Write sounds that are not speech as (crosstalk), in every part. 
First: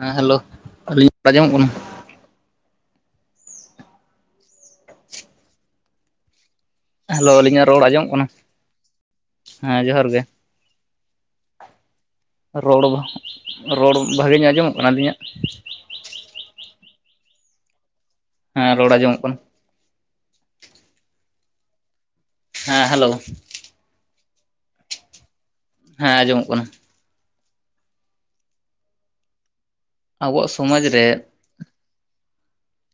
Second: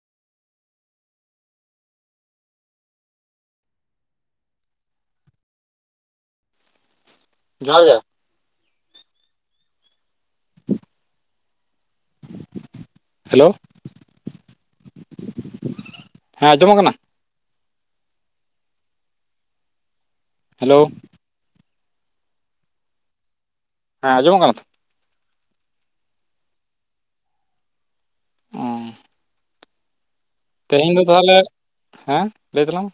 ᱦᱮᱸ ᱦᱮᱞᱳ ᱟᱹᱞᱤᱧ ᱟᱸᱡᱚᱢᱚᱜ ᱠᱟᱱᱟ ᱦᱮᱞᱳ ᱟᱞᱤᱧᱟᱜ ᱡᱚᱦᱟᱨ ᱨᱚᱲ ᱜᱮ ᱟᱸᱡᱚᱢ ᱠᱟᱱᱟ ᱦᱮᱸ ᱡᱚᱦᱟᱨ ᱜᱮ ᱨᱚᱲ ᱦᱮᱞᱳ ᱨᱚᱲ ᱵᱷᱟᱹᱜᱤ ᱧᱚᱜ ᱟᱸᱡᱚᱢᱚᱜ ᱠᱟᱱᱟ ᱟᱞᱤᱧᱟᱜ? ᱦᱮᱸ ᱡᱚᱢᱚᱜ ᱠᱟᱱᱟ? ᱦᱮᱸ ᱨᱚᱲ ᱟᱼᱟᱡᱚᱢᱚᱜ ᱠᱟᱱᱟ ᱦᱮᱞᱳᱻ ᱦᱮᱸ ᱦᱮᱞᱳᱣ ᱦᱮᱸ ᱟᱡᱢᱚᱜ ᱠᱟᱱᱟ ᱛᱚ? ᱦᱮᱸ ᱟᱸᱡᱚᱢᱚᱜ ᱠᱟᱱᱟ ᱟᱵᱚᱣᱟᱜ ᱥᱚᱢᱟᱡᱽ ᱛᱮᱦᱤᱧ ᱫᱚ ᱨᱮ ᱛᱟᱦᱟᱞᱮ ᱦᱮᱸ ᱞᱟᱹᱭ ᱛᱟᱞᱟᱝ ᱢᱮ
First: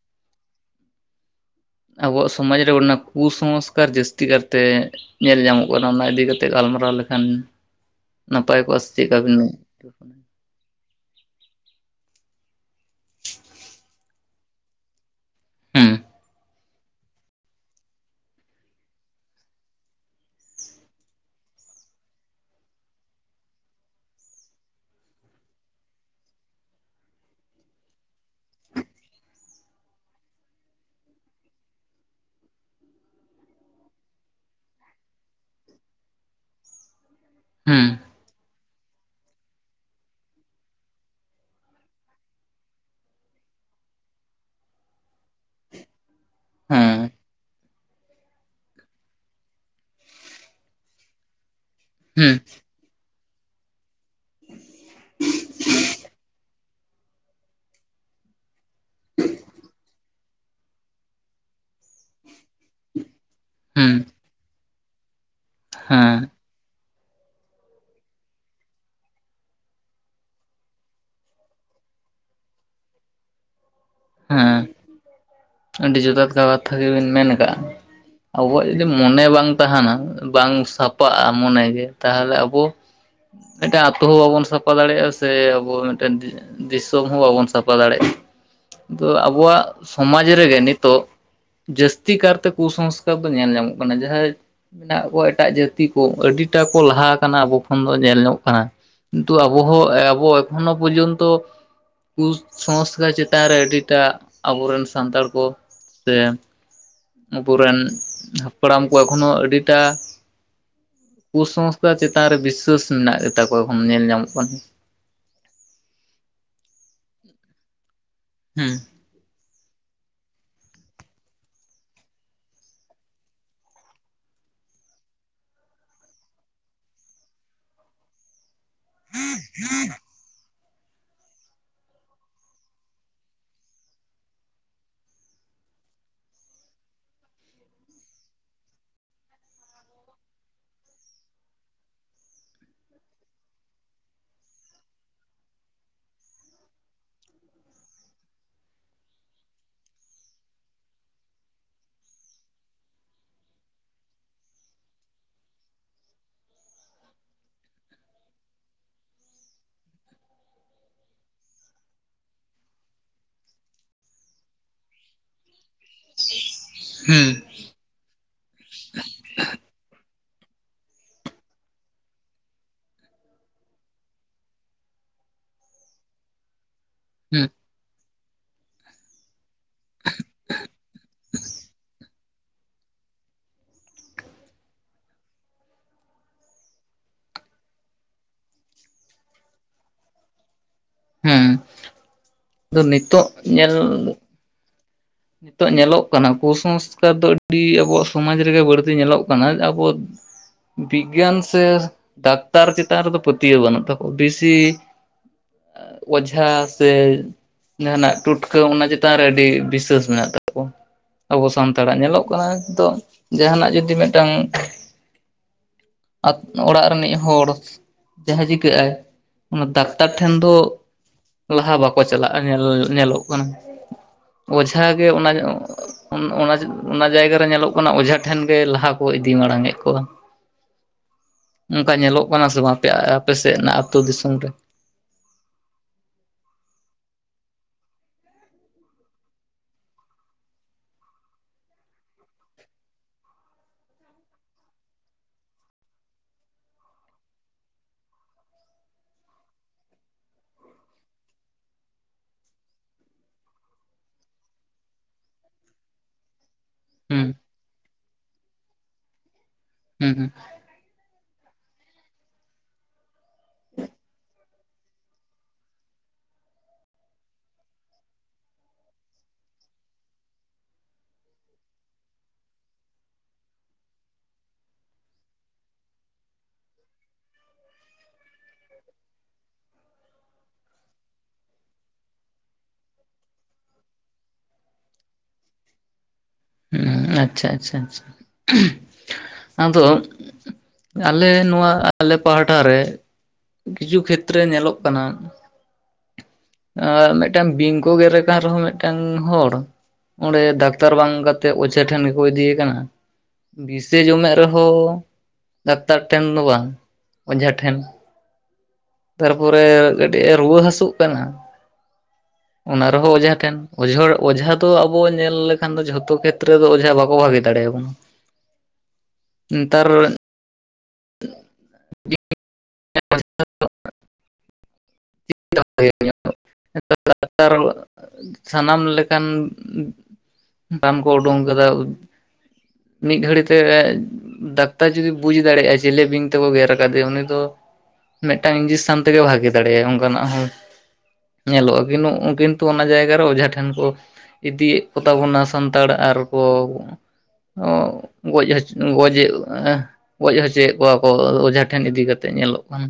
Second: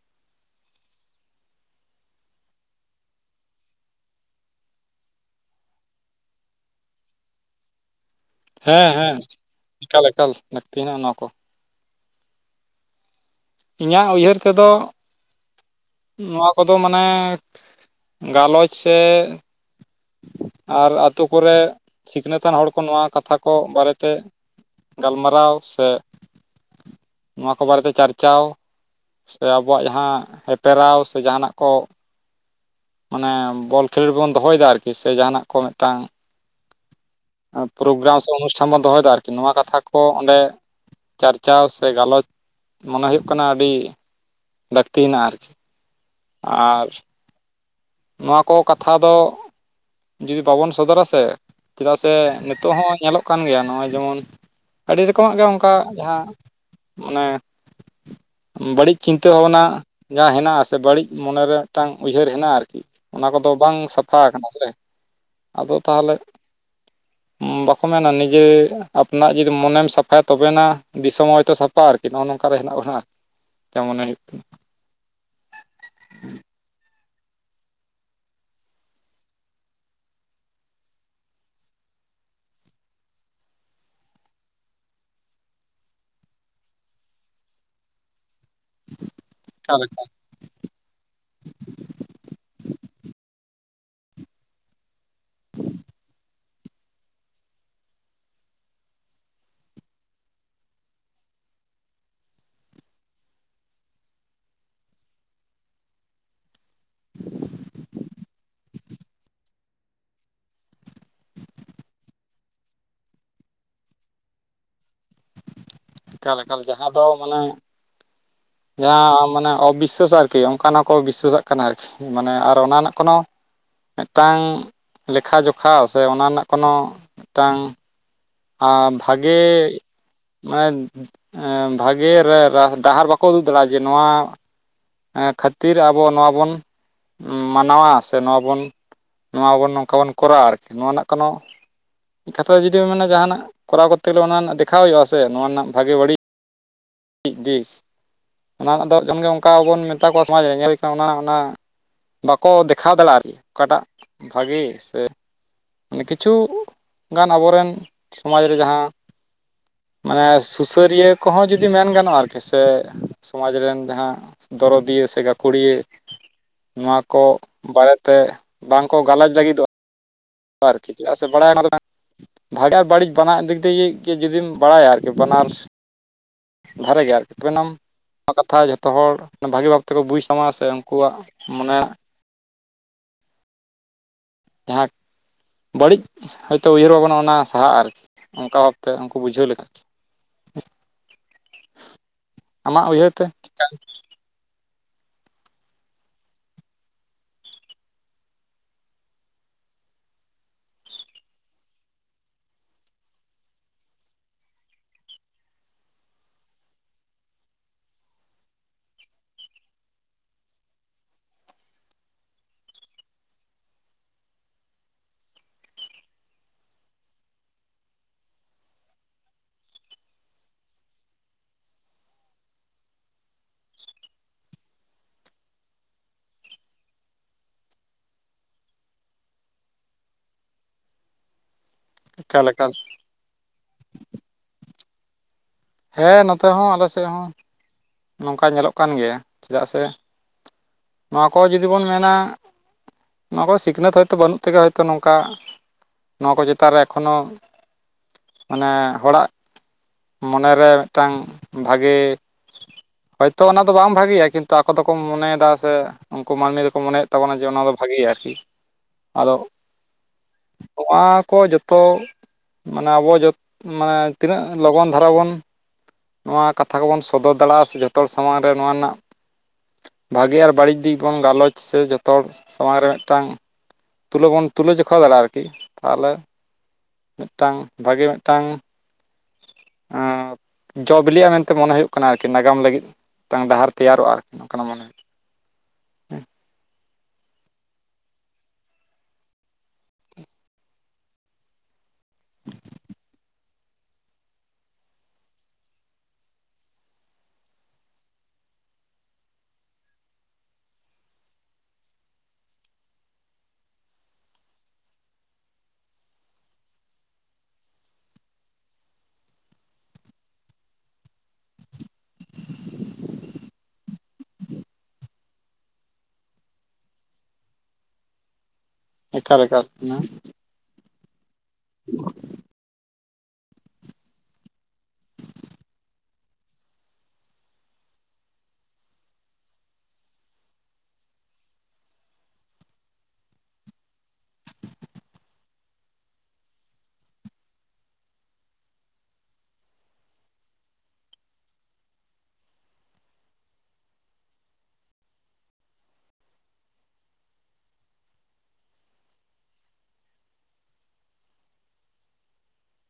ᱟᱵᱚᱣᱟᱜ ᱥᱚᱢᱟᱡᱽ ᱨᱮ ᱚᱱᱟ ᱠᱩ ᱥᱚᱝᱥᱠᱟᱨ ᱡᱟᱹᱥᱛᱤ ᱠᱟᱨᱛᱮ ᱧᱮᱞ ᱧᱟᱢᱚᱜ ᱠᱟᱱᱟ ᱚᱱᱟ ᱤᱫᱤ ᱠᱟᱛᱮᱜ ᱜᱟᱞᱢᱟᱨᱟᱣ ᱞᱮᱠᱷᱟᱱ ᱱᱟᱯᱟᱭ ᱠᱚᱜᱼᱟ ᱥᱮ ᱦᱮᱸ ᱪᱮᱫᱠᱟ ᱦᱮᱸ ᱵᱤᱱ ᱢᱮᱱ ᱮᱠᱟᱞ ᱮᱠᱟᱞ ᱞᱟᱹᱠᱛᱤ ᱦᱮᱱᱟᱜᱼᱟ ᱱᱚᱣᱟ ᱠᱚ ᱤᱧᱟᱹᱜ ᱩᱭᱦᱟᱹᱨ ᱛᱮ ᱫᱚ ᱦᱩᱸ ᱱᱚᱣᱟ ᱠᱚ ᱫᱚ ᱢᱟᱱᱮ ᱜᱟᱞᱚᱪ ᱥᱮ ᱟᱨ ᱟᱹᱛᱩ ᱠᱚᱨᱮ ᱥᱤᱠᱷᱱᱟᱹᱛᱟᱱ ᱦᱚᱲ ᱠᱚ ᱱᱚᱣᱟ ᱠᱟᱛᱷᱟ ᱠᱚ ᱵᱟᱨᱮᱛᱮ ᱜᱟᱞᱢᱟᱨᱟᱣ ᱥᱮ ᱱᱚᱣᱟ ᱠᱚ ᱵᱟᱨᱮᱛᱮ ᱪᱟᱨᱪᱟᱣ ᱥᱮ ᱟᱵᱚᱣᱟᱜ ᱡᱟᱦᱟᱸ ᱦᱮᱯᱮᱨᱟᱣ ᱥᱮ ᱡᱟᱦᱟᱱᱟᱜ ᱠᱚ ᱚᱱᱮ ᱵᱚᱞ ᱠᱷᱮᱞᱟᱹᱰ ᱨᱮ ᱵᱚᱱ ᱫᱚᱦᱚᱭᱮᱫᱟ ᱟᱨᱠᱤ ᱥᱮ ᱡᱟᱦᱟᱱᱟᱜ ᱠᱚ ᱢᱤᱫᱴᱟᱝ ᱦᱩᱸ ᱯᱨᱳᱜᱨᱟᱢ ᱥᱮ ᱚᱱᱩᱥᱴᱷᱟᱱ ᱵᱚᱱ ᱫᱚᱦᱚᱭᱮᱫᱟ ᱟᱨᱠᱤ ᱱᱚᱶᱟ ᱠᱟᱛᱷᱟ ᱠᱚ ᱚᱸᱰᱮ ᱪᱟᱨᱪᱟᱣ ᱥᱮ ᱜᱟᱞᱚᱪ ᱢᱚᱱᱮ ᱦᱩᱭᱩᱜ ᱠᱟᱱᱟ ᱟᱹᱰᱤ ᱞᱟᱹᱠᱛᱤ ᱦᱮᱱᱟᱜᱼᱟ ᱟᱨᱠᱤ ᱦᱮᱸ ᱟᱨ ᱱᱚᱣᱟ ᱠᱚ ᱠᱟᱛᱷᱟ ᱫᱚ ᱡᱩᱫᱤ ᱵᱟᱵᱚᱱ ᱥᱚᱫᱚᱨᱟ ᱥᱮ ᱪᱮᱫᱟᱜ ᱥᱮ ᱦᱩᱸ ᱱᱤᱛᱚᱜ ᱦᱚᱸ ᱧᱮᱞᱚᱜ ᱠᱟᱱ ᱜᱮᱭᱟ ᱱᱚᱜᱼᱚᱭ ᱡᱮᱢᱚᱱ ᱟᱹᱰᱤ ᱨᱚᱠᱚᱢᱟᱜ ᱜᱮ ᱚᱱᱠᱟ ᱡᱟᱦᱟᱸ ᱢᱟᱱᱮ ᱵᱟᱹᱲᱤᱡ ᱪᱤᱱᱛᱟᱹ ᱵᱷᱟᱵᱱᱟ ᱡᱟᱦᱟᱸ ᱦᱮᱱᱟᱜᱼᱟ ᱥᱮ ᱵᱟᱹᱲᱤᱡ ᱢᱚᱱᱮ ᱨᱮ ᱢᱤᱫᱴᱟᱝ ᱩᱭᱦᱟᱹᱨ ᱦᱮᱱᱟᱜᱼᱟ ᱟᱨᱠᱤ ᱚᱱᱟ ᱠᱚᱫᱚ ᱵᱟᱝ ᱦᱩᱸ ᱥᱟᱯᱷᱟ ᱟᱠᱟᱱᱟ ᱥᱮ ᱟᱫᱚ ᱛᱟᱦᱚᱞᱮ ᱦᱮᱸ ᱵᱟᱠᱚ ᱢᱮᱱᱟ ᱱᱤᱡᱟᱹ ᱟᱯᱱᱟᱜ ᱡᱩᱫᱤ ᱢᱚᱱᱮᱢ ᱥᱟᱯᱷᱟᱭᱼᱟ ᱛᱚᱵᱮᱱᱟ ᱫᱤᱥᱚᱢ ᱦᱚᱭᱛᱚ ᱥᱟᱯᱷ ᱟ ᱱᱚᱜᱼᱚ ᱱᱚᱝᱠᱼᱟ ᱦᱮᱱᱟᱜ ᱵᱚᱱᱟᱜ ᱦᱮ ᱡᱮᱢᱚᱱ ᱦᱩᱭᱩᱜ ᱦᱮᱸ ᱟᱹᱰᱤ ᱡᱚᱛᱷᱟᱛ ᱠᱟ ᱠᱟᱛᱷᱟ ᱜᱮᱵᱤᱱ ᱢᱮᱱ ᱟᱠᱟᱫᱼᱟ ᱟᱵᱚᱣᱟᱜ ᱡᱩᱫᱤ ᱢᱚᱱᱮ ᱵᱟᱝ ᱛᱟᱦᱮᱱᱟ, ᱵᱟᱝ ᱥᱟᱯᱟᱜᱼᱟ ᱢᱚᱱᱮ ᱜᱮ ᱛᱟᱦᱚᱞᱮ ᱟᱵᱚ ᱢᱤᱫᱴᱮᱱ ᱟᱛᱳ ᱦᱚᱸ ᱵᱟᱵᱚᱱ ᱥᱟᱯᱷᱟ ᱫᱟᱲᱮᱭᱟᱜᱼᱟ ᱥᱮ ᱟᱵᱚ ᱢᱤᱫ ᱫᱤᱥᱚᱢ ᱦᱚᱸ ᱵᱟᱵᱚᱱ ᱥᱟᱯᱷᱟ ᱫᱟᱲᱮᱭᱟᱜᱼᱟ, ᱟᱵᱚᱣᱟᱜ ᱥᱚᱢᱟᱡᱽ ᱨᱮ ᱜᱮ ᱱᱤᱛᱚᱜ ᱡᱟᱹᱥᱛᱤ ᱠᱟᱨᱛᱮ ᱠᱩᱥᱚᱝᱥᱠᱟᱨ ᱫᱚ ᱧᱮᱞ ᱧᱟᱢᱚᱜ ᱠᱟᱱᱟ ᱡᱟᱦᱟᱸ ᱢᱮᱱᱟᱜ ᱠᱚᱣᱟ ᱮᱴᱟᱜ ᱡᱟᱹᱛᱤ ᱠᱚ ᱟᱹᱰᱤᱴᱟ ᱠᱚ ᱞᱟᱦᱟ ᱟᱠᱟᱱᱟ ᱟᱵᱚ ᱠᱷᱚᱱ ᱫᱚ ᱧᱮᱞ ᱧᱚᱜ ᱠᱟᱱᱟ ᱠᱤᱱᱛᱩ ᱟᱵᱩ ᱦᱚᱸ ᱟᱵᱚ ᱮᱠᱷᱚ ᱯᱚᱨᱡᱚᱱᱛᱚ ᱠᱩᱥᱚᱝᱥᱠᱟᱨ ᱪᱮᱛ ᱮᱛᱟᱱ ᱨᱮ ᱟᱹᱰᱤᱴᱟᱜ ᱟᱵᱚᱨᱮᱱ ᱥᱟᱱᱛᱟᱲ ᱠᱚ ᱥᱮ ᱟᱵᱚᱨᱮᱱ ᱦᱟᱯᱲᱟᱢ ᱠᱚ ᱮᱠᱷᱚᱱᱳ ᱟᱹᱰᱤᱴᱟ ᱠᱩᱥᱚᱝᱥᱛᱷᱟ ᱪᱮᱛᱟᱱ ᱨᱮ ᱵᱤᱥ ᱥᱟᱹᱥ ᱢᱮᱱᱟᱜ ᱜᱮᱛᱟ ᱠᱚᱣᱟ ᱮᱠᱷᱚᱱ ᱧᱮᱞ ᱧᱟᱢᱚᱜ ᱠᱟᱱ ᱮᱠᱟᱞ ᱮᱠᱟᱞ ᱡᱟᱦᱟᱸ ᱫᱚ ᱢᱟᱱᱮ ᱦᱩᱸ ᱡᱟᱦᱟᱸ ᱢᱟᱱᱮ ᱚᱵᱤᱥᱥᱟ ᱟᱨᱠᱤ ᱚᱱᱠᱟ ᱦᱚᱸᱠᱚ ᱵᱤᱥᱥᱟᱹᱥᱟᱜ ᱠᱟᱱᱟ ᱟᱨᱠᱤ ᱢᱟᱱᱮ ᱟᱨ ᱚᱱᱟ ᱨᱮᱱᱟᱜ ᱠᱳᱱᱳ ᱢᱤᱫ ᱴᱟᱝ ᱞᱮᱠᱷᱟ ᱡᱚᱠᱷᱟ ᱥᱮ ᱚᱱᱟ ᱨᱮᱱᱟᱜ ᱠᱳᱱᱳ ᱢᱤᱫᱴᱟᱝ ᱟ ᱼ ᱵᱷᱟᱜᱮ ᱟᱱ ᱮ ᱵᱷᱟᱜᱮ ᱰᱟᱦᱟᱨ ᱵᱟᱠᱚ ᱩᱫᱩᱜ ᱫᱟᱲᱮᱭᱟᱜᱼᱟ ᱡᱮ ᱱᱚᱣᱟ ᱠᱷᱟᱹᱛᱤᱨ ᱟᱼ ᱟᱵᱚ ᱱᱚᱣᱟ ᱵᱚᱱ ᱢᱟᱱᱟᱣᱟ ᱥᱮ ᱱᱚᱣᱟ ᱵᱚᱱ ᱱᱚᱣᱟ ᱵᱚᱱ ᱱᱚᱝᱠᱟ ᱵᱚᱱ ᱠᱚᱨᱟᱣᱟ ᱟᱹᱨᱠᱤ ᱱᱚᱣᱟ ᱨᱮᱱᱟᱜ ᱠᱳᱱᱳ ᱠᱟᱛᱷᱟ ᱡᱩᱫᱤ ᱵ ᱢᱮᱱᱟ ᱡᱟᱦᱟᱱᱟᱜ ᱠᱚᱨᱟᱣ ᱠᱚᱨᱛᱮ ᱜᱮᱞᱮ ᱚᱱᱟ ᱨᱮᱱᱟᱜ ᱫᱮᱠᱷᱟᱣ ᱦᱩᱭᱩᱜᱼᱟ ᱥᱮ ᱱᱚᱣᱟ ᱨᱮᱱᱟᱜ ᱵᱷᱟᱜᱮᱹ ᱵᱟᱹᱲᱤᱡ ᱢᱤᱫ ᱫᱤᱥ ᱚᱱᱟ ᱫᱚ ᱡᱚᱠᱷᱚᱱ ᱜᱮ ᱚᱱᱠᱟ ᱵᱚᱱ ᱢᱮᱛᱟ ᱠᱚᱣᱟ ᱥᱚᱢᱟᱡᱽ ᱨᱮ ᱧᱮᱞ ᱦᱩᱭ ᱠᱟᱱᱟ ᱚᱱᱟ ᱚᱱᱟ ᱵᱟᱠᱚ ᱫᱮᱠᱷᱟᱣ ᱫᱟᱲᱮᱭᱟᱜᱼᱟ ᱟᱹᱨᱠᱤ ᱚᱠᱟᱴᱟᱜ ᱵᱷᱟᱹᱜᱤ ᱥᱮ ᱢᱟᱱᱮ ᱠᱤᱪᱷᱩ ᱜᱟᱱ ᱟᱵᱚᱨᱮᱱ ᱥᱚᱢᱟᱡᱽ ᱨᱮ ᱡᱟᱦᱟᱸ ᱢᱟᱱᱮ ᱥᱩᱥᱟᱹᱨᱤᱭᱟᱹ ᱠᱚᱦᱚᱸ ᱡᱩ ᱡᱩᱫᱤ ᱢᱮᱱ ᱜᱟᱱᱚᱜᱼᱟ ᱟᱹᱨᱠᱤ ᱥᱮ ᱥᱚᱢᱟᱡᱽ ᱨᱮᱱ ᱡᱟᱦᱟᱸ ᱫᱚᱨᱚᱫᱤᱭᱟᱹ ᱥᱮ ᱜᱟᱹᱠᱷᱩᱲᱤᱭᱟᱹ ᱱᱚᱣᱟ ᱠᱚ ᱦᱩᱸ ᱵᱟᱨᱮᱛᱮ ᱵᱟᱝᱠᱚ ᱜᱟᱞᱚᱪ ᱞᱟᱹᱜᱤᱫᱚᱜᱼᱟ ᱟᱨᱠᱤ ᱪᱮᱫ ᱥᱮ ᱵᱟᱲᱟᱭᱟᱠᱚ ᱵᱷᱟᱜᱮ ᱟᱨ ᱵᱟᱹᱲᱤᱡ ᱵᱟᱱᱟᱜ ᱫᱤᱠ ᱫᱤᱭᱮ ᱡᱩᱫᱤᱢ ᱵᱟᱲᱟᱭᱟ ᱟᱨᱠᱤ ᱵᱟᱱᱟᱨ ᱫᱷᱟᱨᱮ ᱜᱮᱭᱟ ᱟᱨᱠᱤ ᱦᱩᱸ ᱛᱚᱵᱮᱱᱟᱢ (inaudible) ᱱᱚᱣᱟ ᱠᱟᱛᱷᱟ ᱡᱷᱚᱛᱚ ᱦᱚᱲ ᱵᱷᱟᱹᱜᱤ ᱵᱷᱟᱵᱽ ᱛᱮᱠᱚ ᱵᱩᱡᱽ ᱛᱟᱢᱟ ᱥᱮ ᱩᱱᱠᱩᱣᱟᱜ ᱢᱟᱱᱮ ᱡᱟᱦᱟᱸ ᱵᱟᱹᱲᱤᱡ ᱦᱚᱭᱛᱳ ᱩᱭᱦᱟᱹᱨ ᱵᱷᱟᱵᱽᱱᱟ ᱚᱱᱟ ᱥᱟᱦᱟᱜ ᱟᱹᱨᱠᱤ ᱚᱱᱠᱟ ᱵᱷᱟᱵᱛᱮ ᱩᱱᱠᱩ ᱵᱩᱡᱷᱟᱹᱣ ᱞᱮᱠᱷᱟᱡ ᱦᱮᱸ ᱟᱫᱚ ᱟᱢᱟᱜ ᱩᱭᱦᱟᱹᱨ ᱛᱮ ᱱᱤᱛᱚᱜ ᱧᱮᱞ ᱱᱤᱛᱚᱜ ᱧᱮᱞᱚᱜ ᱠᱟᱱᱟ ᱠᱩᱥᱚᱝᱥᱠᱟᱨ ᱫᱚ ᱟᱹᱰᱤ ᱟᱵᱚᱣᱟᱜ ᱥᱚᱢᱟᱡᱽ ᱨᱮᱜᱮ ᱵᱟᱹᱲᱛᱤ ᱧᱮᱞᱚᱜ ᱠᱟᱱᱟ ᱟᱵᱚ ᱵᱤᱜᱽᱜᱟᱱ ᱥᱮ ᱰᱟᱠᱛᱟᱨ ᱪᱮᱛᱟᱱ ᱨᱮᱫᱚ ᱯᱟᱹᱛᱭᱟᱹᱣ ᱵᱟᱹᱱᱩᱜ ᱛᱟᱠᱚᱣᱟ ᱵᱤᱥᱤ ᱚᱡᱷᱟ ᱥᱮ ᱡᱟᱦᱟᱱᱟᱜ ᱴᱩᱴᱠᱟᱹ ᱚᱱᱟ ᱪᱮᱛᱟᱱ ᱨᱮ ᱟᱹᱰᱤ ᱵᱤᱥᱥᱟᱹᱥ ᱢᱮᱱᱟᱜ ᱛᱟᱠᱚᱣᱟ ᱟᱵᱚ ᱥᱟᱱᱛᱟᱲᱟᱜ ᱧᱮᱞᱚᱜ ᱠᱟᱱᱟ ᱱᱤᱛᱚᱜ ᱡᱟᱦᱟᱱᱟᱜ ᱡᱩᱫᱤ ᱢᱤᱫᱴᱟᱝ ᱚᱲᱟᱜ ᱨᱤᱱᱤᱡ ᱦᱚᱲ ᱡᱟᱦᱟᱸ ᱪᱤᱠᱟᱹᱜ ᱟᱭ ᱚᱱᱟ ᱰᱟᱠᱛᱟᱨ ᱴᱷᱮᱱ ᱫᱚ ᱞᱟᱦᱟ ᱵᱟᱠᱚ ᱪᱟᱞᱟᱜᱼᱟ ᱧᱮᱞ ᱧᱮᱞᱚᱜ ᱠᱟᱱᱟ᱾ (unintelligible) ᱜᱮ ᱚᱱᱟ ᱧᱚᱜ (unintelligible) ᱚᱱᱟ ᱚᱱᱟ ᱡᱟᱭᱜᱟ ᱨᱮ ᱧᱮᱞᱚᱜ ᱠᱟᱱᱟ ᱚᱡᱷᱟᱴᱷᱮᱱ ᱜᱮ ᱞᱟᱦᱟ ᱠᱚ ᱤᱫᱤ ᱢᱟᱲᱟᱝᱮᱫ ᱠᱚᱣᱟ ᱚᱱᱠᱟ ᱧᱮᱞᱚᱜ ᱠᱟᱱᱟ ᱮᱠᱟᱞ ᱥᱮ ᱮᱠᱟᱞ ᱵᱟᱝ ᱟᱯᱮ ᱟᱯᱮ ᱥᱮᱫ ᱨᱮᱱᱟᱜ ᱟᱹᱛᱩ ᱫᱤᱥᱚᱢ ᱨᱮ ᱦᱮᱸ ᱱᱚᱛᱮ ᱦᱚᱸ ᱟᱞᱮ ᱥᱮᱫ ᱦᱚᱸ ᱱᱚᱝᱠᱟ ᱧᱮᱞᱚᱜ ᱠᱟᱱ ᱜᱮᱭᱟ ᱪᱮᱫᱟᱜ ᱥᱮ ᱱᱚᱣᱟ ᱠᱚ ᱡᱩᱫᱤ ᱵᱚᱱ ᱢᱮᱱᱟ ᱱᱚᱣᱟ ᱠᱚ ᱥᱤᱠᱷᱱᱟᱹᱛ ᱦᱚᱭᱛᱳ ᱵᱟᱹᱱᱩᱜ ᱛᱮᱜᱮ ᱦᱚᱭᱛᱳ ᱱᱚᱝᱠᱟ ᱱᱚᱣᱟ ᱠᱚ ᱪᱮᱛᱟᱱ ᱨᱮ ᱮᱠᱷᱚᱱᱚ ᱢᱟᱱᱮ ᱦᱚᱲᱟᱜ ᱢᱚᱱᱮ ᱨᱮ ᱢᱤᱫᱴᱟᱝ ᱵᱷᱟᱜᱮ ᱦᱚᱭᱛᱳ ᱚᱱᱟ ᱫᱚ ᱵᱟᱝ ᱵᱷᱟᱜᱮᱹᱭᱟ ᱠᱤᱱᱛᱩ ᱟᱠᱚ ᱫᱚᱠᱚ ᱢᱚᱱᱮᱭᱫᱟ ᱥᱮ ᱩᱝᱠᱩ ᱢᱟᱹᱱᱢᱤ ᱫᱚᱠᱚ ᱢᱚᱱᱮᱭᱮᱫ ᱦᱩᱸ ᱛᱟᱵᱚᱱᱟ ᱡᱮ ᱚᱱᱟ ᱫᱚ ᱵᱷᱟᱜᱮᱹᱭᱟ ᱟᱹᱨᱠᱤ ᱟᱫᱚ ᱦᱩᱸ ᱦᱩᱸ ᱱᱚᱣᱟ ᱠᱚ ᱡᱚᱛᱚ ᱢᱟᱱᱮ ᱟᱵᱚ ᱡᱚᱛ ᱢᱟᱱᱮ ᱛᱤᱱᱟᱹᱜ ᱞᱚᱜᱚᱱ ᱫᱷᱟᱨᱟ ᱵᱚᱱ ᱱᱚᱣᱟ ᱠᱟᱛᱷᱟ ᱠᱚᱵᱚᱱ ᱥᱚᱫᱚᱨ ᱫᱟᱲᱮᱭᱟᱜᱼᱟ ᱥᱮ ᱡᱷᱚᱛᱚ ᱦᱚᱲ ᱥᱟᱢᱟᱝ ᱨᱮ ᱱᱚᱣᱟ ᱨᱮᱱᱟᱜ ᱵᱷᱟᱜᱮᱹ ᱟᱨ ᱵᱟᱹᱲᱤᱡ ᱫᱤᱠ ᱵᱚᱱ ᱜᱟᱞᱚᱪ ᱥᱮ ᱡᱚᱛᱚ ᱦᱚᱲ ᱥᱟᱢᱟᱝ ᱨᱮ ᱢᱤᱫᱴᱟᱝ ᱛᱩᱞᱟᱹ ᱵᱚᱱ ᱛᱩᱞᱟᱹ ᱡᱚᱠᱷᱟ ᱫᱟᱲᱮᱹᱭᱟᱜᱼᱟ ᱟᱹᱨᱠᱤ ᱛᱟᱦᱚᱞᱮ ᱢᱮᱜᱴᱟᱝ, ᱵᱷᱟᱜᱮ ᱢᱮᱜᱴᱟᱝ ᱮᱸ ᱡᱚ ᱵᱤᱞᱤᱜᱼᱟ ᱢᱮᱱᱛᱮ ᱢᱚᱱᱮ ᱦᱳᱭᱳᱜ ᱟᱹᱨᱠᱤ ᱱᱟᱜᱟᱢ ᱞᱟᱹᱜᱤᱫ ᱢᱤᱫᱴᱟᱝ ᱰᱟᱦᱟᱨ ᱛᱮᱭᱟᱨᱚᱜᱼᱟ ᱟᱹᱨᱠᱤ ᱱᱚᱝᱠᱟᱱᱟᱜ ᱢᱚᱱᱮ ᱦᱩᱭᱩᱜ ᱦᱩᱸ ᱟᱪᱪᱷᱟ ᱟᱪᱪᱷᱟ ᱟᱪᱪᱷᱟ ᱟᱫᱚ ᱟᱞᱮ ᱱᱚᱣᱟ ᱟᱞᱮ ᱯᱟᱦᱴᱟ ᱨᱮ ᱠᱤᱪᱷᱩ ᱠᱷᱮᱛᱨᱮ ᱧᱮᱞᱚᱜ ᱠᱟᱱᱟ᱾ ᱟᱨ ᱢᱮᱜᱴᱮᱱ ᱵᱤᱝᱠᱚ ᱜᱮᱨᱮ ᱠᱟᱱ ᱨᱮᱦᱚᱸ ᱢᱮᱜᱴᱮᱱ ᱦᱚᱲ ᱚᱸᱰᱮ ᱰᱟᱠᱛᱟᱨ ᱵᱟᱝ ᱠᱟᱛᱮᱜ, ᱚᱡᱷᱟ ᱴᱷᱮᱱ ᱜᱮ ᱠᱚ ᱤᱫᱤᱭᱮ ᱠᱟᱱᱟ᱾ ᱵᱤᱥᱮ ᱡᱚᱢᱮᱜ ᱨᱮᱦᱚᱸ ᱰᱟᱠᱛᱟᱨ ᱴᱷᱮᱱ ᱫᱚ ᱵᱟᱝ, ᱚᱡᱷᱟ ᱴᱷᱮᱱ᱾ ᱛᱟᱨᱯᱚᱨᱮ ᱠᱟᱹᱴᱤᱜᱼᱮ ᱨᱩᱣᱟᱹ ᱦᱟᱹᱥᱳᱜ ᱠᱟᱱᱟ᱾ ᱚᱱᱟ ᱨᱮᱦᱚᱸ ᱚᱡᱷᱟ ᱴᱷᱮᱱ, ᱚᱡᱷᱟ ᱚᱡᱷᱟ ᱫᱚ ᱟᱵᱚ ᱧᱮᱞ ᱞᱮᱠᱷᱟᱱ ᱫᱚ ᱡᱷᱚᱛᱚ ᱠᱷᱮᱛ ᱛᱨᱮᱫᱚ ᱚᱡᱷᱟ ᱵᱟᱠᱚ ᱵᱷᱟᱜᱮ ᱫᱟᱲᱮᱭᱟ ᱵᱚᱱᱟ᱾ ᱮᱠᱟᱞ ᱮᱠᱟᱞ ᱚᱱᱟ (inaudible) (inaudible) ᱥᱟᱱᱟᱢ ᱞᱮᱠᱟᱱ, ᱵᱟᱱ ᱠᱚ ᱚᱰᱳᱝ ᱠᱟᱫᱟ᱾ ᱢᱤᱫ ᱜᱷᱟᱹᱲᱤᱡ ᱛᱮ ᱰᱟᱠᱛᱟᱨ ᱡᱩᱫᱤ ᱵᱩᱡᱽ ᱫᱟᱲᱮᱭᱟᱜᱼᱟ ᱡᱮᱞᱮ ᱵᱤᱧ ᱛᱮᱠᱚ ᱜᱮᱨ ᱟᱠᱟᱫᱮᱭᱟ ᱾ᱩᱱᱤ ᱫᱚ ᱢᱮᱫᱴᱟᱝ ᱤᱱᱡᱤᱠᱥᱟᱱ ᱛᱮᱜᱮ ᱵᱷᱟᱜᱮ ᱫᱟᱲᱮᱭᱟᱜᱼᱟ ᱚᱱᱠᱟᱱᱟᱜ ᱦᱚᱸ ᱧᱮᱞᱚᱜᱼᱟ, ᱠᱤᱱᱛᱩ ᱚᱱᱟ ᱡᱟᱭᱜᱟᱨᱮ ᱚᱡᱷᱟ ᱴᱷᱮᱱ ᱠᱚ ᱤᱫᱤᱭᱮᱫ ᱠᱚᱛᱟ ᱵᱚᱱᱟ, ᱥᱟᱱᱛᱟᱲ ᱟᱨᱠᱚ ᱚ ᱜᱚᱡ ᱦᱚᱪ ᱜᱚᱡᱮᱜ ᱜᱚᱡ ᱦᱚᱪᱚᱭᱮᱜ ᱠᱚᱣᱟ ᱠᱚ, ᱚᱡᱷᱟ ᱴᱷᱮᱱ ᱤᱫᱤ ᱠᱟᱛᱮᱫ ᱧᱮᱞᱚᱜ ᱠᱟᱱᱟ᱾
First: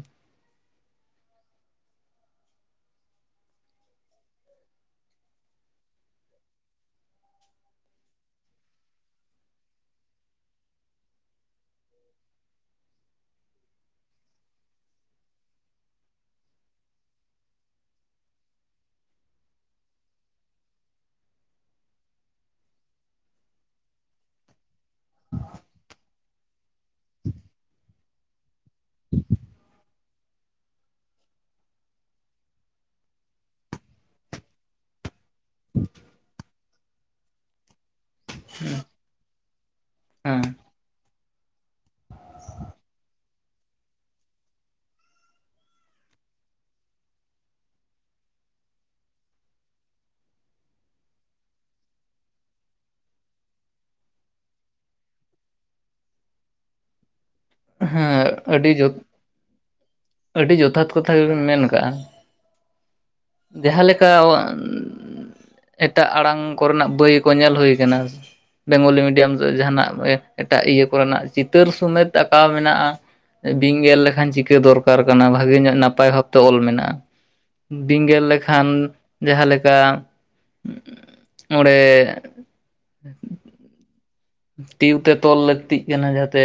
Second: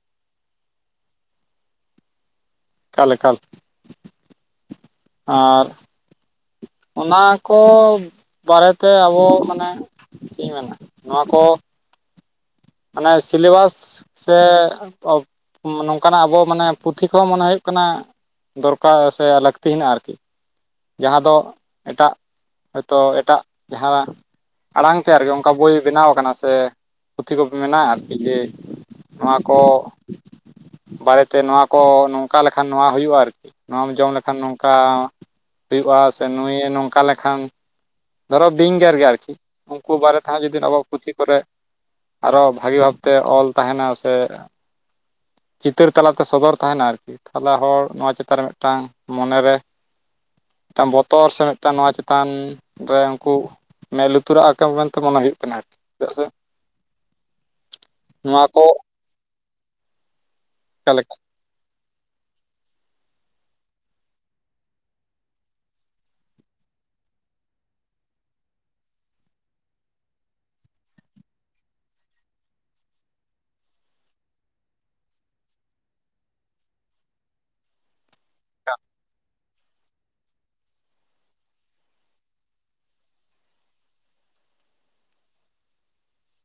ᱮᱠᱟᱞ ᱮᱠᱟᱞ᱾ ᱟᱨ ᱚᱱᱟ ᱠᱚ ᱵᱟᱨᱮᱛᱮ ᱟᱵᱚ ᱢᱟᱱᱮ ᱪᱮᱫ ᱤᱧ ᱢᱮᱱᱟ ᱱᱚᱣᱟ ᱠᱚ ᱢᱟᱱᱮ ᱥᱤᱞᱮᱵᱟᱥ ᱥᱮ ᱱᱚᱝᱠᱟᱱᱟᱜ ᱟᱵᱚ ᱢᱟᱱᱮ ᱯᱩᱛᱷᱤ ᱠᱚᱦᱚᱸ ᱢᱚᱱᱮ ᱦᱩᱭᱩᱜ ᱠᱟᱱᱟ ᱫᱚᱨᱠᱟᱨ ᱥᱮ ᱞᱟᱹᱠᱛᱤ ᱦᱮᱱᱟᱜᱼᱟ ᱟᱨᱠᱤ᱾ ᱡᱟᱦᱟᱸ ᱫᱚ ᱮᱴᱟᱜ ᱦᱚᱭᱛᱳ ᱮᱴᱟᱜ ᱡᱟᱦᱟᱸ ᱟᱲᱟᱝ ᱛᱮ ᱟᱨᱠᱤ ᱚᱱᱠᱟ ᱵᱳᱭ ᱵᱮᱱᱟᱣ ᱠᱟᱱᱟ ᱥᱮ ᱯᱩᱛᱷᱤ ᱠᱚ ᱢᱮᱱᱟᱜᱼᱟ ᱟᱨᱠᱤ ᱡᱮ ᱱᱚᱣᱟ ᱠᱚ ᱵᱟᱨᱮᱛᱮ ᱱᱚᱣᱟ ᱠᱚ ᱱᱚᱝᱠᱟ ᱞᱮᱠᱷᱟᱱ ᱱᱚᱣᱟ ᱦᱩᱭᱩᱜᱼᱟ ᱟᱨᱠᱤ ᱱᱚᱣᱟᱢ ᱡᱚᱢ ᱞᱮᱠᱷᱟᱱ ᱱᱚᱝᱠᱟ ᱦᱩᱭᱩᱜᱼᱟ ᱥᱮ ᱱᱩᱭᱮ ᱱᱚᱝᱠᱟ ᱞᱮᱠᱷᱟᱱ ᱫᱷᱚᱨᱚ ᱵᱤᱝᱜᱮᱨ ᱜᱮᱭᱟ ᱟᱨᱠᱤ ᱩᱱᱠᱩ ᱵᱟᱨᱮᱛᱮᱦᱚᱸ ᱦᱮᱸ ᱡᱩᱫᱤ ᱟᱵᱚ ᱯᱩᱛᱷᱤ ᱠᱚᱨᱮ ᱟᱨᱚ ᱵᱷᱟᱜᱮ ᱵᱷᱟᱵᱛᱮ ᱚᱞ ᱛᱟᱦᱮᱱᱟ ᱥᱮ ᱪᱤᱛᱟᱹᱨ ᱛᱟᱞᱟᱛᱮ ᱥᱚᱫᱚᱨ ᱛᱟᱦᱮᱱᱟ ᱟᱨᱠᱤ, ᱛᱟᱦᱚᱞᱮ ᱦᱚᱲ ᱱᱚᱣᱟ ᱪᱮᱛᱟᱱ ᱨᱮ ᱢᱮᱜᱴᱟᱝ ᱢᱚᱱᱮ ᱨᱮ ᱢᱮᱜᱴᱟᱱ ᱵᱚᱛᱚᱨ ᱥᱮ ᱢᱮᱜᱴᱟᱱ ᱱᱚᱣᱟ ᱪᱮᱛᱟᱱ ᱨᱮ ᱩᱝᱠᱩ ᱢᱮᱫ ᱞᱩᱛᱩᱨᱟᱜ ᱟᱠᱟ ᱢᱮᱱᱛᱮ ᱢᱚᱱᱮ ᱦᱩᱭᱩᱜ ᱠᱟᱱᱟ ᱟᱨᱠᱤ ᱪᱤᱫᱟᱜ ᱥᱮ ᱦᱮᱸ ᱱᱚᱣᱟ ᱠᱚ ᱟᱹᱰᱤ ᱡᱚᱛ ᱟᱹᱰᱤ ᱡᱚᱛᱷᱟᱛ ᱚᱠᱟ ᱞᱮᱠᱟ ᱠᱟᱛᱷᱟ ᱜᱮᱵᱤᱱ ᱢᱮᱱ ᱠᱟᱜᱼᱟ᱾ ᱡᱟᱦᱟᱸ ᱞᱮᱠᱟ ᱮᱴᱟᱜ ᱟᱲᱟᱝ ᱠᱚᱨᱮᱱᱟᱜ ᱵᱟᱹᱭ ᱠᱚ ᱧᱮᱞ ᱦᱳᱭ ᱠᱟᱱᱟ᱾ ᱵᱮᱝᱜᱚᱞᱤ ᱢᱤᱰᱤᱭᱟᱢ ᱨᱮ ᱡᱟᱦᱟᱱᱟᱜ ᱮᱴᱟᱜ ᱤᱭᱟᱹ ᱠᱚᱨᱮᱱᱟᱜ ᱪᱤᱛᱟᱹᱨ ᱥᱚᱢᱮᱛ ᱟᱠᱟᱣ ᱢᱮᱱᱟᱜᱼᱟ ᱵᱤᱧ ᱜᱮᱨ ᱞᱮᱠᱷᱟᱱ ᱪᱤᱠᱟᱹ ᱫᱚᱨᱠᱟᱨ ᱠᱟᱱᱟ ᱵᱷᱟᱹᱜᱮ ᱧᱚᱜ ᱱᱟᱯᱟᱭ ᱵᱷᱟᱵᱛᱮ ᱚᱞ ᱢᱮᱱᱟᱜᱼᱟ᱾ ᱵᱤᱧ ᱜᱮᱨ ᱞᱮᱠᱷᱟᱱ ᱡᱟᱦᱟᱸ ᱞᱮᱠᱟ ᱚᱰᱮ ᱴᱤᱭᱩ ᱛᱮ ᱛᱚᱞ ᱞᱟᱹᱠᱛᱤᱜ ᱠᱟᱱᱟ ᱡᱟᱛᱮ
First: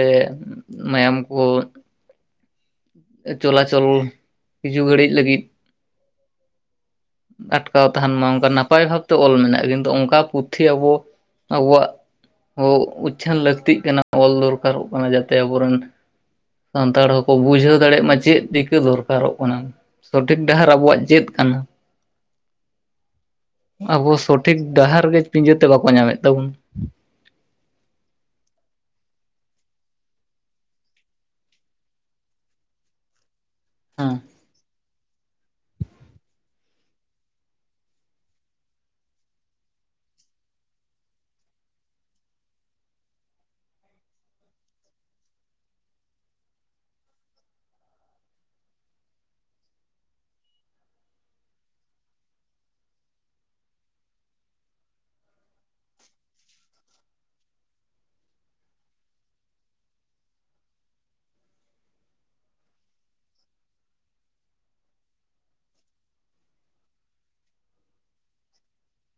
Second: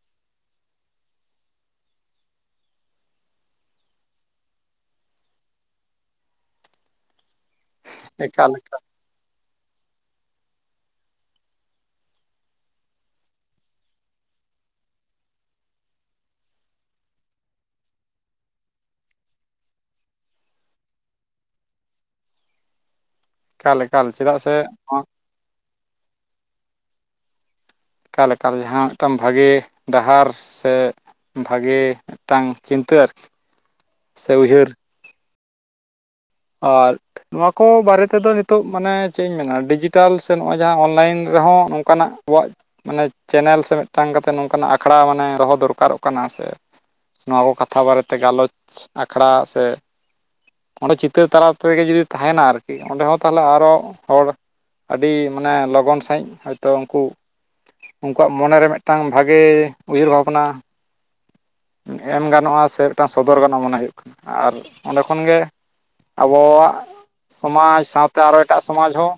ᱢᱟᱭᱟᱢ ᱠᱚ ᱪᱚᱞᱟᱪᱚᱞ ᱠᱤᱪᱷᱩ ᱜᱷᱟᱹᱲᱤᱡ ᱞᱟᱹᱜᱤᱫ ᱟᱴᱠᱟᱣ ᱛᱟᱦᱮᱱ ᱢᱟ ᱚᱱᱠᱟ ᱮᱠᱟᱞ ᱱᱟᱯᱟᱭ ᱵᱷᱟᱵᱛᱮ ᱚᱞ ᱢᱮᱱᱟᱜᱼᱟ ᱠᱤᱱᱛᱩ ᱚᱱᱠᱟ ᱯᱩᱛᱷᱤ ᱟᱵᱚ ᱟᱵᱚᱣᱟᱜ ᱦᱚᱸ ᱩᱪᱪᱷᱟᱹᱱ ᱞᱟᱹᱠᱛᱤᱜ ᱠᱟᱱᱟ ᱚᱞ ᱫᱚᱨᱠᱟᱨᱚᱜ ᱠᱟᱱᱟ ᱡᱟᱛᱮ ᱟᱵᱚᱨᱮᱱ ᱥᱟᱱᱛᱟᱲ ᱦᱚᱸᱠᱚ ᱵᱩᱡᱷᱟᱹᱣ ᱫᱟᱲᱮᱭᱟᱜ ᱢᱟ ᱪᱮᱫ ᱪᱤᱠᱟᱹ ᱫᱚᱨᱠᱟᱨᱚᱜ ᱠᱟᱱᱟ᱾ ᱥᱚᱴᱷᱤᱠ ᱰᱟᱦᱟᱨ ᱟᱵᱚᱣᱟᱜ ᱪᱮᱫ ᱠᱟᱱᱟ ᱮᱠᱟᱞ ᱮᱠᱟᱞ ᱟᱵᱚ ᱪᱮᱫᱟᱜ ᱥᱮ ᱥᱚᱴᱷᱤᱠ ᱰᱟᱦᱟᱨ ᱜᱮ ᱯᱤᱸᱡᱟᱹ ᱛᱮ ᱵᱟᱠᱚ ᱧᱟᱢᱮᱫ ᱛᱟᱵᱚᱱ ᱮᱠᱟᱞᱮᱠᱟ ᱡᱟᱦᱟᱸ ᱢᱤᱫᱴᱟᱝ ᱵᱷᱟᱜᱮ ᱰᱟᱦᱟᱨ ᱥᱮ ᱵᱷᱟᱜᱮ ᱢᱤᱫᱴᱟᱝ ᱪᱤᱱᱛᱟᱹ ᱟᱨᱠᱤ ᱦᱮᱸ ᱥᱮ ᱩᱭᱦᱟᱹᱨ᱾ ᱟᱨ ᱱᱚᱣᱟ ᱠᱚ ᱵᱟᱨᱮ ᱛᱮᱫᱚ ᱱᱤᱛᱚᱜ ᱢᱟᱱᱮ ᱪᱮᱫ ᱤᱧ ᱢᱮᱱᱟ ᱰᱤᱡᱤᱴᱟᱞ ᱥᱮ ᱱᱚᱜᱼᱚᱭ ᱡᱟᱦᱟᱸ ᱚᱱᱞᱟᱭᱤᱱ ᱨᱮᱦᱚᱸ ᱱᱚᱝᱠᱟᱱᱟᱜ ᱟᱵᱚᱣᱟᱜ ᱢᱟᱱᱮ ᱪᱮᱱᱮᱞ ᱥᱮ ᱢᱤᱫᱴᱟᱝ ᱠᱟᱛᱮᱜ ᱱᱚᱝᱠᱟᱱᱟᱜ ᱟᱠᱷᱲᱟ ᱢᱟᱱᱮ ᱫᱚᱦᱚ ᱫᱚᱨᱠᱟᱨᱚᱜ ᱠᱟᱱᱟ ᱥᱮ ᱱᱚᱣᱟ ᱠᱚ ᱠᱟᱛᱷᱟ ᱵᱟᱨᱮᱛᱮ ᱜᱟᱞᱚᱪ ᱟᱠᱷᱲᱟ ᱥᱮ ᱚᱰᱮ ᱪᱤᱛ ᱤᱛᱟᱨ ᱛᱟᱞᱟ ᱛᱮᱜᱮ ᱡᱩᱫᱤ ᱛᱟᱦᱮᱱᱟ ᱟᱨᱠᱤ ᱚᱸᱰᱮ ᱦᱚᱸ ᱛᱟᱦᱚᱞᱮ ᱟᱨᱚ ᱦᱚᱲ ᱟᱹᱰᱤ ᱢᱟᱱᱮ ᱞᱚᱜᱚᱱ ᱥᱟᱺᱦᱤᱡ ᱦᱳᱭᱛᱚ ᱩᱱᱠᱩ ᱩᱱᱠᱩᱣᱟᱜ ᱢᱚᱱᱮ ᱨᱮ ᱢᱤᱫᱴᱟᱝ ᱵᱷᱟᱜᱮ ᱩᱭᱦᱟᱹᱨ ᱵᱷᱟᱵᱽᱱᱟ ᱮᱢ ᱜᱟᱱᱚᱜᱼᱟ ᱥᱮ ᱢᱤᱫᱴᱟᱝ ᱥᱚᱫᱚᱨ ᱜᱟᱱᱚᱜᱼᱟ ᱢᱚᱱᱮ ᱦᱩᱭᱩᱜ ᱠᱟᱱᱟ ᱟᱨ ᱚᱸᱰᱮ ᱠᱷᱚᱱ ᱜᱮ᱾ ᱟᱵᱚᱣᱟᱜ ᱥᱚᱢᱟᱡᱽ ᱥᱟᱶᱛᱮ ᱟᱨᱚ ᱮᱴᱟᱜ ᱥᱚᱢᱟᱡᱽ ᱦᱚᱸ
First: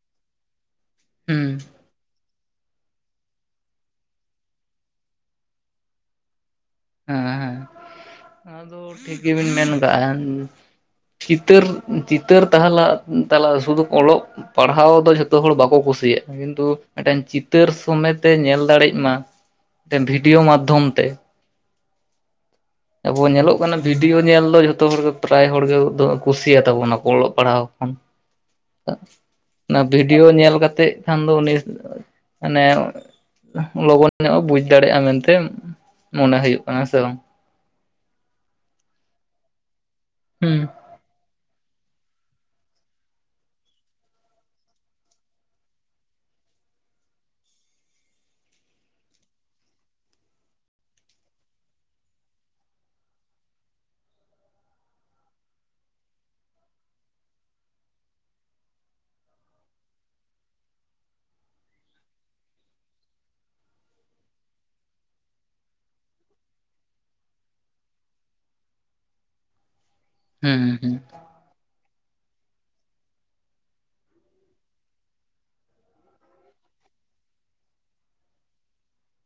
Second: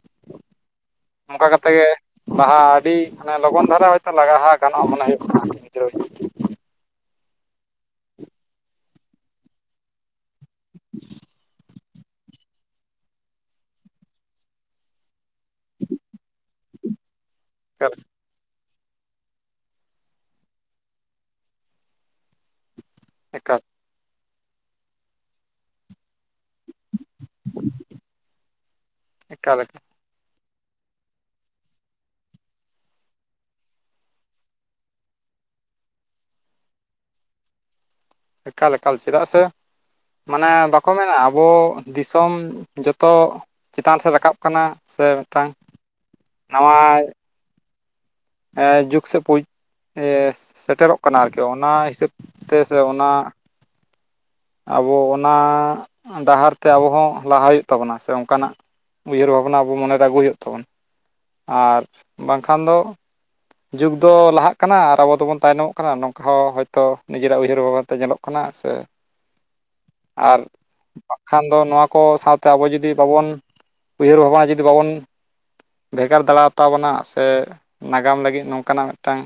ᱦᱩᱸ ᱚᱱᱠᱟ ᱠᱟᱛᱮᱜ ᱜᱮ ᱞᱟᱦᱟ ᱟᱹᱰᱤ ᱢᱟᱱᱮ ᱞᱚᱜᱚᱱ ᱫᱷᱟᱨᱟ ᱦᱚᱳᱭᱛᱳ ᱞᱟᱜᱟᱦᱟ ᱜᱟᱱᱚᱜᱼᱟ ᱢᱚᱱᱮ ᱦᱩᱭᱩᱜ ᱠᱟᱱᱟ ᱜᱤᱫᱽᱨᱟᱹ ᱦᱮᱸ ᱦᱮᱸ ᱟᱫᱚ ᱴᱷᱤᱠ ᱜᱮᱵᱤᱱ ᱢᱮᱱ ᱠᱟᱜᱼᱟ᱾ ᱪᱤᱛᱟᱹᱨ ᱪᱤᱛᱟᱹᱨ ᱛᱟ ᱛᱟᱞᱟ ᱥᱩᱫᱷᱩ ᱚᱞᱚᱜ ᱯᱟᱲᱦᱟᱣ ᱫᱚ ᱡᱷᱚᱛᱚ ᱦᱚᱲ ᱵᱟᱠᱚ ᱠᱩᱥᱤᱭᱟᱜᱼᱟ ᱠᱤᱱᱛᱩ ᱢᱤᱫᱴᱮᱱ ᱪᱤᱛᱟᱹᱨ ᱥᱚᱢᱮᱛᱮ ᱧᱮᱞ ᱫᱟᱲᱮᱭᱟᱜ ᱢᱟ ᱢᱤᱫᱴᱮᱱ ᱵᱷᱤᱰᱤᱭᱳ ᱢᱟᱫᱽᱫᱷᱚᱢ ᱛᱮ ᱟᱵᱚ ᱧᱮᱞᱚᱜ ᱮᱠᱟᱞ ᱠᱟᱱᱟ᱾ ᱵᱷᱤᱰᱭᱳ ᱧᱮᱞ ᱫᱚ ᱡᱷᱚᱛᱚ ᱦᱚᱲ ᱜᱮ ᱯᱨᱟᱭ ᱦᱚᱲᱜ ᱠᱩᱥᱤᱭᱟᱛᱟ ᱵᱚᱱᱟ ᱠᱚ ᱚᱞᱚᱜ ᱯᱟᱲᱦᱟᱣ ᱠᱷᱚᱱ (unintelligible) ᱮᱠᱟᱞ ᱮᱠᱟᱞ ᱵᱷᱤᱰᱤᱭᱳ ᱧᱮᱞ ᱠᱟᱛᱮᱫ ᱠᱷᱟᱱ ᱫᱚ ᱩᱱᱤ ᱢᱟᱱᱮ ᱞᱚᱜᱚᱱ ᱧᱚᱜ ᱮ ᱵᱩᱡ ᱫᱟᱲᱮᱭᱟᱜᱼᱟ᱾ ᱢᱮᱱᱛᱮ ᱢᱚᱱᱮ ᱦᱩᱭᱩᱜ ᱠᱟᱱᱟ ᱥᱮ ᱵᱟᱝ ᱮᱠᱟᱞ ᱮᱠᱟᱞ ᱪᱮᱫᱟᱜ ᱥᱮ ᱢᱟᱱᱮ ᱦᱩᱸ ᱵᱟᱠᱚ ᱢᱮᱱᱟ ᱟᱵᱚ ᱫᱤᱥᱚᱢ ᱡᱚᱛᱚ ᱪᱮᱛᱟᱱ ᱥᱮᱫ ᱨᱟᱠᱟᱵ ᱠᱟᱱᱟ ᱥᱮ ᱢᱤᱫᱴᱟᱝ ᱱᱟᱣᱟᱣ ᱡᱩᱜᱽ ᱥᱮᱫ ᱥᱮᱴᱮᱨᱚᱜ ᱠᱟᱱᱟ ᱟᱨᱠᱤ ᱚᱱᱟ ᱦᱤᱥᱟᱹᱵ ᱛᱮ ᱥᱮ ᱚᱱᱟ ᱟᱵᱚ ᱚᱱᱟ ᱰᱟᱦᱟᱨ ᱛᱮ ᱟᱵᱚ ᱦᱚᱸ ᱞᱟᱦᱟ ᱦᱩᱭᱩᱜ ᱛᱟᱵᱚᱱᱟ ᱥᱮ ᱚᱱᱠᱟᱱᱟᱜ ᱩᱭᱦᱟᱹᱨ ᱵᱷᱟᱵᱽᱱᱟ ᱟᱵᱚ ᱢᱚᱱᱮᱨᱮ ᱟᱹᱜᱩ ᱦᱩᱭᱩᱜ ᱛᱟᱵᱚ ᱟᱨ ᱵᱟᱝᱠᱷᱟᱱ ᱫᱚ ᱡᱩᱜᱽ ᱫᱚ ᱞᱟᱦᱟᱜ ᱠᱟᱱᱟ ᱟᱨ ᱟᱵᱚ ᱫᱚᱵᱚᱱ ᱛᱟᱭᱱᱚᱢᱚᱜ ᱠᱟᱱᱟ ᱱᱚᱝᱠᱟ ᱦᱚᱸ ᱦᱚᱳᱭᱛᱳ ᱱᱤᱡᱮᱨᱟᱜ ᱩᱭᱦᱟᱹᱨ ᱵᱷᱟᱵᱚᱱ ᱛᱮ ᱧᱮᱞᱚᱜ ᱠᱟᱱᱟ ᱥᱮ (inaudible) ᱟᱨ ᱦᱩᱸ ᱦᱩᱸ ᱠᱷᱟᱱ ᱫᱚ ᱱᱚᱣᱟ ᱠᱚ ᱥᱟᱶᱛᱮ ᱟᱵᱚ ᱡᱩᱫᱤ ᱵᱟᱵᱚᱱ ᱩᱭᱦᱟᱹᱨ ᱵᱷᱟᱵᱽᱱᱟ ᱡᱩᱫᱤ ᱵᱟᱵᱚᱱ ᱵᱷᱮᱜᱟᱨ ᱫᱟᱲᱟ ᱛᱟᱵᱚᱱᱟ ᱥᱮ ᱜᱟᱢ ᱞᱟᱹᱜᱤᱫ ᱱᱚᱝᱠᱟᱱᱟᱜ ᱢᱤᱫᱴᱟᱝ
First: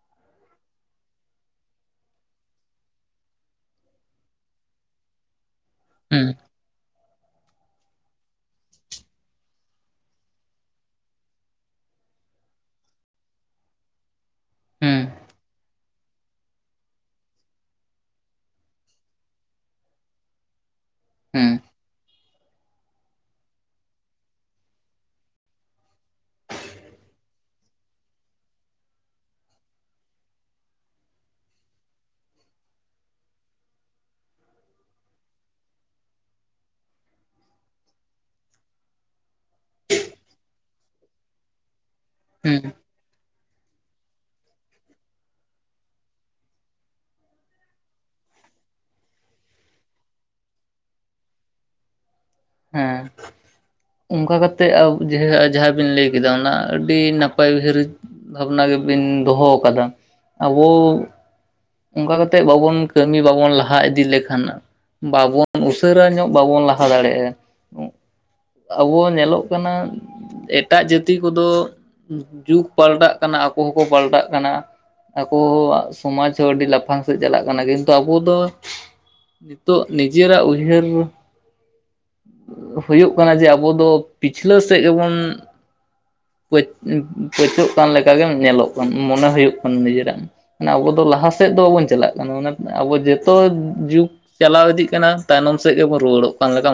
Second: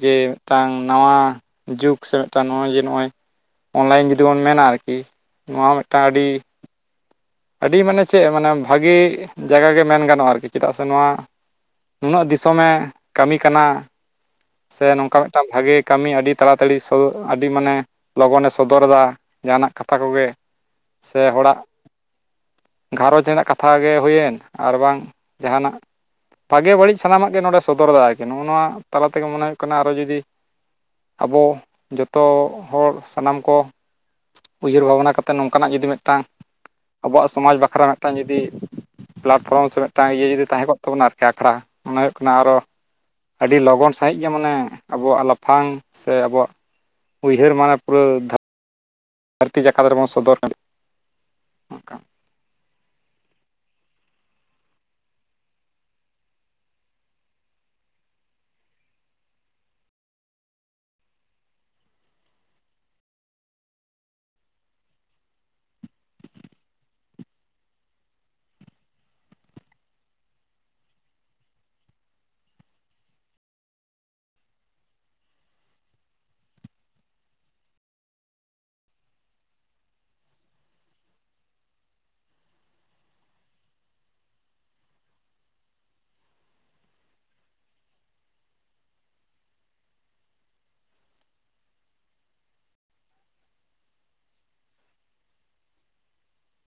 ᱡᱮ ᱢᱤᱫᱴᱟᱝ ᱱᱟᱣᱟ ᱡᱩᱜᱽ ᱥᱮ ᱢᱤᱫᱴᱟᱝ ᱱᱚᱜᱼᱚᱭ ᱡᱮ ᱱᱚᱜᱼᱚᱭ ᱚᱱᱞᱟᱭᱤᱱ ᱡᱩᱫᱤ ᱵᱚᱱ ᱢᱮᱱᱟ ᱟᱨᱠᱤ ᱱᱚᱣᱟ ᱦᱚᱸ ᱢᱤᱫᱴᱟᱝ ᱦᱩᱸ ᱟᱹᱰᱤ ᱟᱹᱰᱤ ᱢᱟᱱᱮ ᱪᱮᱫ ᱢᱟᱱᱮ ᱵᱷᱟᱹᱜᱮ ᱡᱟᱭᱜᱟ ᱜᱮ ᱢᱮᱱ ᱜᱟᱱᱚᱜᱼᱟ ᱟᱨᱠᱤ ᱪᱮᱫᱟᱜ ᱥᱮ ᱱᱚᱣᱟ ᱱᱩᱱᱟᱹᱜ ᱫᱤᱥᱚᱢᱮ ᱠᱟᱹᱢᱤ ᱠᱟᱱᱟ᱾ ᱥᱮ ᱦᱩᱸ ᱱᱚᱝᱠᱟ ᱢᱤᱫᱴᱟᱱ ᱵᱷᱟᱜᱮ ᱠᱟᱹᱢᱤ ᱟᱹᱰᱤ ᱛᱟᱲᱟᱛᱟᱲᱤ ᱟᱹᱰᱤ ᱢᱟᱱᱮ ᱞᱚᱜᱚᱱᱮ ᱥᱚᱫᱚᱨ ᱫᱟ᱾ ᱡᱟᱦᱟᱱᱟᱜ ᱠᱟᱛᱷᱟ ᱠᱚᱜᱮ ᱥᱮ ᱦᱩᱸ ᱦᱚᱲᱟᱜ ᱜᱷᱟᱨᱚᱸᱡᱽ ᱨᱮᱱᱟᱜ ᱠᱟᱛᱷᱟ ᱜᱮ ᱦᱩᱭᱮᱱ ᱟᱨ ᱵᱟᱝ ᱡᱟᱦᱟᱱᱟᱜ᱾ ᱵᱷᱟᱜᱮ ᱵᱟᱹᱲᱤᱡ ᱥᱟᱱᱟᱢᱟᱜ ᱜᱮ ᱱᱚᱸᱰᱮ ᱥᱚᱫᱚᱨ ᱫᱟᱭ ᱟᱨᱠᱤ ᱱᱚᱜᱼᱚ ᱱᱚᱣᱟ ᱛᱟᱞᱟ ᱛᱮᱜᱮ ᱢᱚᱱᱮ ᱦᱩᱭᱩᱜ ᱠᱟᱱᱟ ᱟᱨᱚ ᱡᱩᱫᱤ ᱟᱵᱚ ᱡᱚᱛᱚ ᱦᱚᱲ ᱥᱟᱱᱟᱢ ᱠᱚ ᱩᱭᱦᱟᱹᱨ ᱵᱷᱟᱵᱽᱱᱟ ᱠᱟᱛᱮᱫ ᱱᱚᱝᱠᱟᱱᱟᱜ ᱡᱩᱫᱤ ᱢᱤᱫᱴᱟᱝ ᱟᱵᱚᱣᱟᱜ ᱥᱚᱢᱟᱡᱽ ᱵᱟᱠᱷᱨᱟ ᱢᱤᱫᱴᱟᱝ ᱡᱩᱫᱤ ᱯᱞᱟᱴᱯᱷᱨᱚᱢ ᱥᱮ ᱢᱤᱫᱴᱟᱱ ᱤᱭᱟᱹ ᱡᱩᱫᱤ ᱛᱟᱦᱮᱸ ᱠᱚᱜ ᱛᱟᱵᱚᱱᱟ ᱟᱨᱠᱤ ᱟᱠᱷᱲᱟ ᱚᱱᱟ ᱦᱩᱭᱩᱜ ᱠᱟᱱᱟ ᱟᱨᱚ ᱦᱩᱸ ᱟᱹᱰᱤ ᱞᱚᱜᱚᱱ ᱥᱟ ᱥᱟᱦᱤᱡ ᱜᱮ ᱢᱟᱱᱮ ᱟᱵᱚᱣᱟᱜ ᱞᱟᱯᱷᱟᱝ ᱥᱮ ᱟᱵᱚᱣᱟᱜ ᱩᱭᱦᱟᱹᱨ ᱢᱟᱱᱮ ᱯᱩᱨᱟᱹᱫᱷᱟ ᱫᱷᱟᱹᱨᱛᱤ ᱡᱟᱠᱟᱛ ᱨᱮᱵᱚᱱ ᱥᱚᱫᱚᱨ ᱫᱟᱲ ᱦᱮᱸᱻ᱾ ᱚᱱᱠᱟ ᱠᱟᱛᱮᱜ ᱟ ᱡᱮ ᱡᱟᱦᱟᱸ ᱵᱤᱱ ᱞᱟᱹᱭ ᱠᱮᱫᱟ ᱚᱱᱟ ᱟᱹᱰᱤ ᱱᱟᱯᱟᱭ ᱦᱩᱭᱟᱹᱨᱤᱡ ᱵᱷᱟᱵᱱᱟ ᱜᱮᱵᱤᱱ ᱫᱚᱦᱚ ᱠᱟᱫᱟ ᱟᱵᱚ ᱚᱱᱠᱟ ᱠᱟᱛᱮᱜ ᱵᱟᱵᱚᱱ ᱠᱟᱹᱢᱤ ᱵᱟᱵᱚᱱ ᱞᱟᱦᱟ ᱤᱫᱤ ᱞᱮᱠᱷᱟᱱ ᱵᱟᱵᱚᱱ ᱩᱥᱟᱹᱨᱟ ᱧᱚᱜ ᱵᱟᱵᱚᱱ ᱞᱟᱦᱟ ᱫᱟᱲᱮᱭᱟᱜᱼᱟ᱾ ᱟᱵᱚ ᱧᱮᱞᱚᱜ ᱠᱟᱱᱟ ᱮᱴᱟᱜ ᱡᱟᱹᱛᱤ ᱠᱚᱫᱚ ᱡᱩᱜᱽ ᱯᱟᱞᱴᱟᱜ ᱠᱟᱱᱟ ᱟᱠᱚ ᱦᱚᱸᱠᱚ ᱯᱟᱞᱴᱟᱜ ᱠᱟᱱᱟ᱾ ᱟᱠᱚ ᱥᱚᱢᱟᱡᱽ ᱦᱚᱸ ᱟᱹᱰᱤ ᱞᱟᱯᱷᱟᱝ ᱥᱮᱫ ᱪᱟᱞᱟᱜ ᱠᱟᱱᱟ, ᱠᱤᱱᱛᱩ ᱟᱵᱚ ᱫᱚ ᱱᱤᱛᱚᱜ ᱱᱤᱡᱮᱨᱟᱜ ᱩᱭᱦᱟᱹᱨ ᱦᱩᱭᱩᱜ ᱠᱟᱱᱟ ᱡᱮ ᱟᱵᱚ ᱫᱚ ᱯᱤᱪᱷᱞᱟᱹ ᱥᱮᱜ ᱜᱮᱵᱚᱱ ᱯᱟᱹᱪ ᱯᱟᱪᱹᱜ ᱠᱟᱱ ᱞᱮᱠᱟ ᱜᱮᱢ ᱧᱮᱞᱚᱜ ᱠᱟᱱ ᱢᱚᱱᱮ ᱦᱩᱭᱩᱜ ᱠᱟᱱ ᱱᱤᱡᱮᱨᱟᱜ᱾ ᱢᱟᱱᱮ ᱟᱵᱚ ᱫᱚ ᱞᱟᱦᱟ ᱥᱮᱫ ᱫᱚ ᱵᱟᱵᱚᱱ ᱪᱟᱞᱟᱜ ᱠᱟᱱᱟ᱾ ᱟᱵᱚ ᱡᱚᱛᱚ ᱡᱩᱜ ᱪᱟᱞᱟᱣ ᱤᱫᱤᱜ ᱠᱟᱱᱟ ᱛᱟᱭᱱᱚᱢ ᱥᱮᱫ ᱜᱮᱵᱚᱱ ᱨᱩᱣᱟᱹᱲᱚᱜ ᱠᱟᱱ ᱞᱮᱠᱟ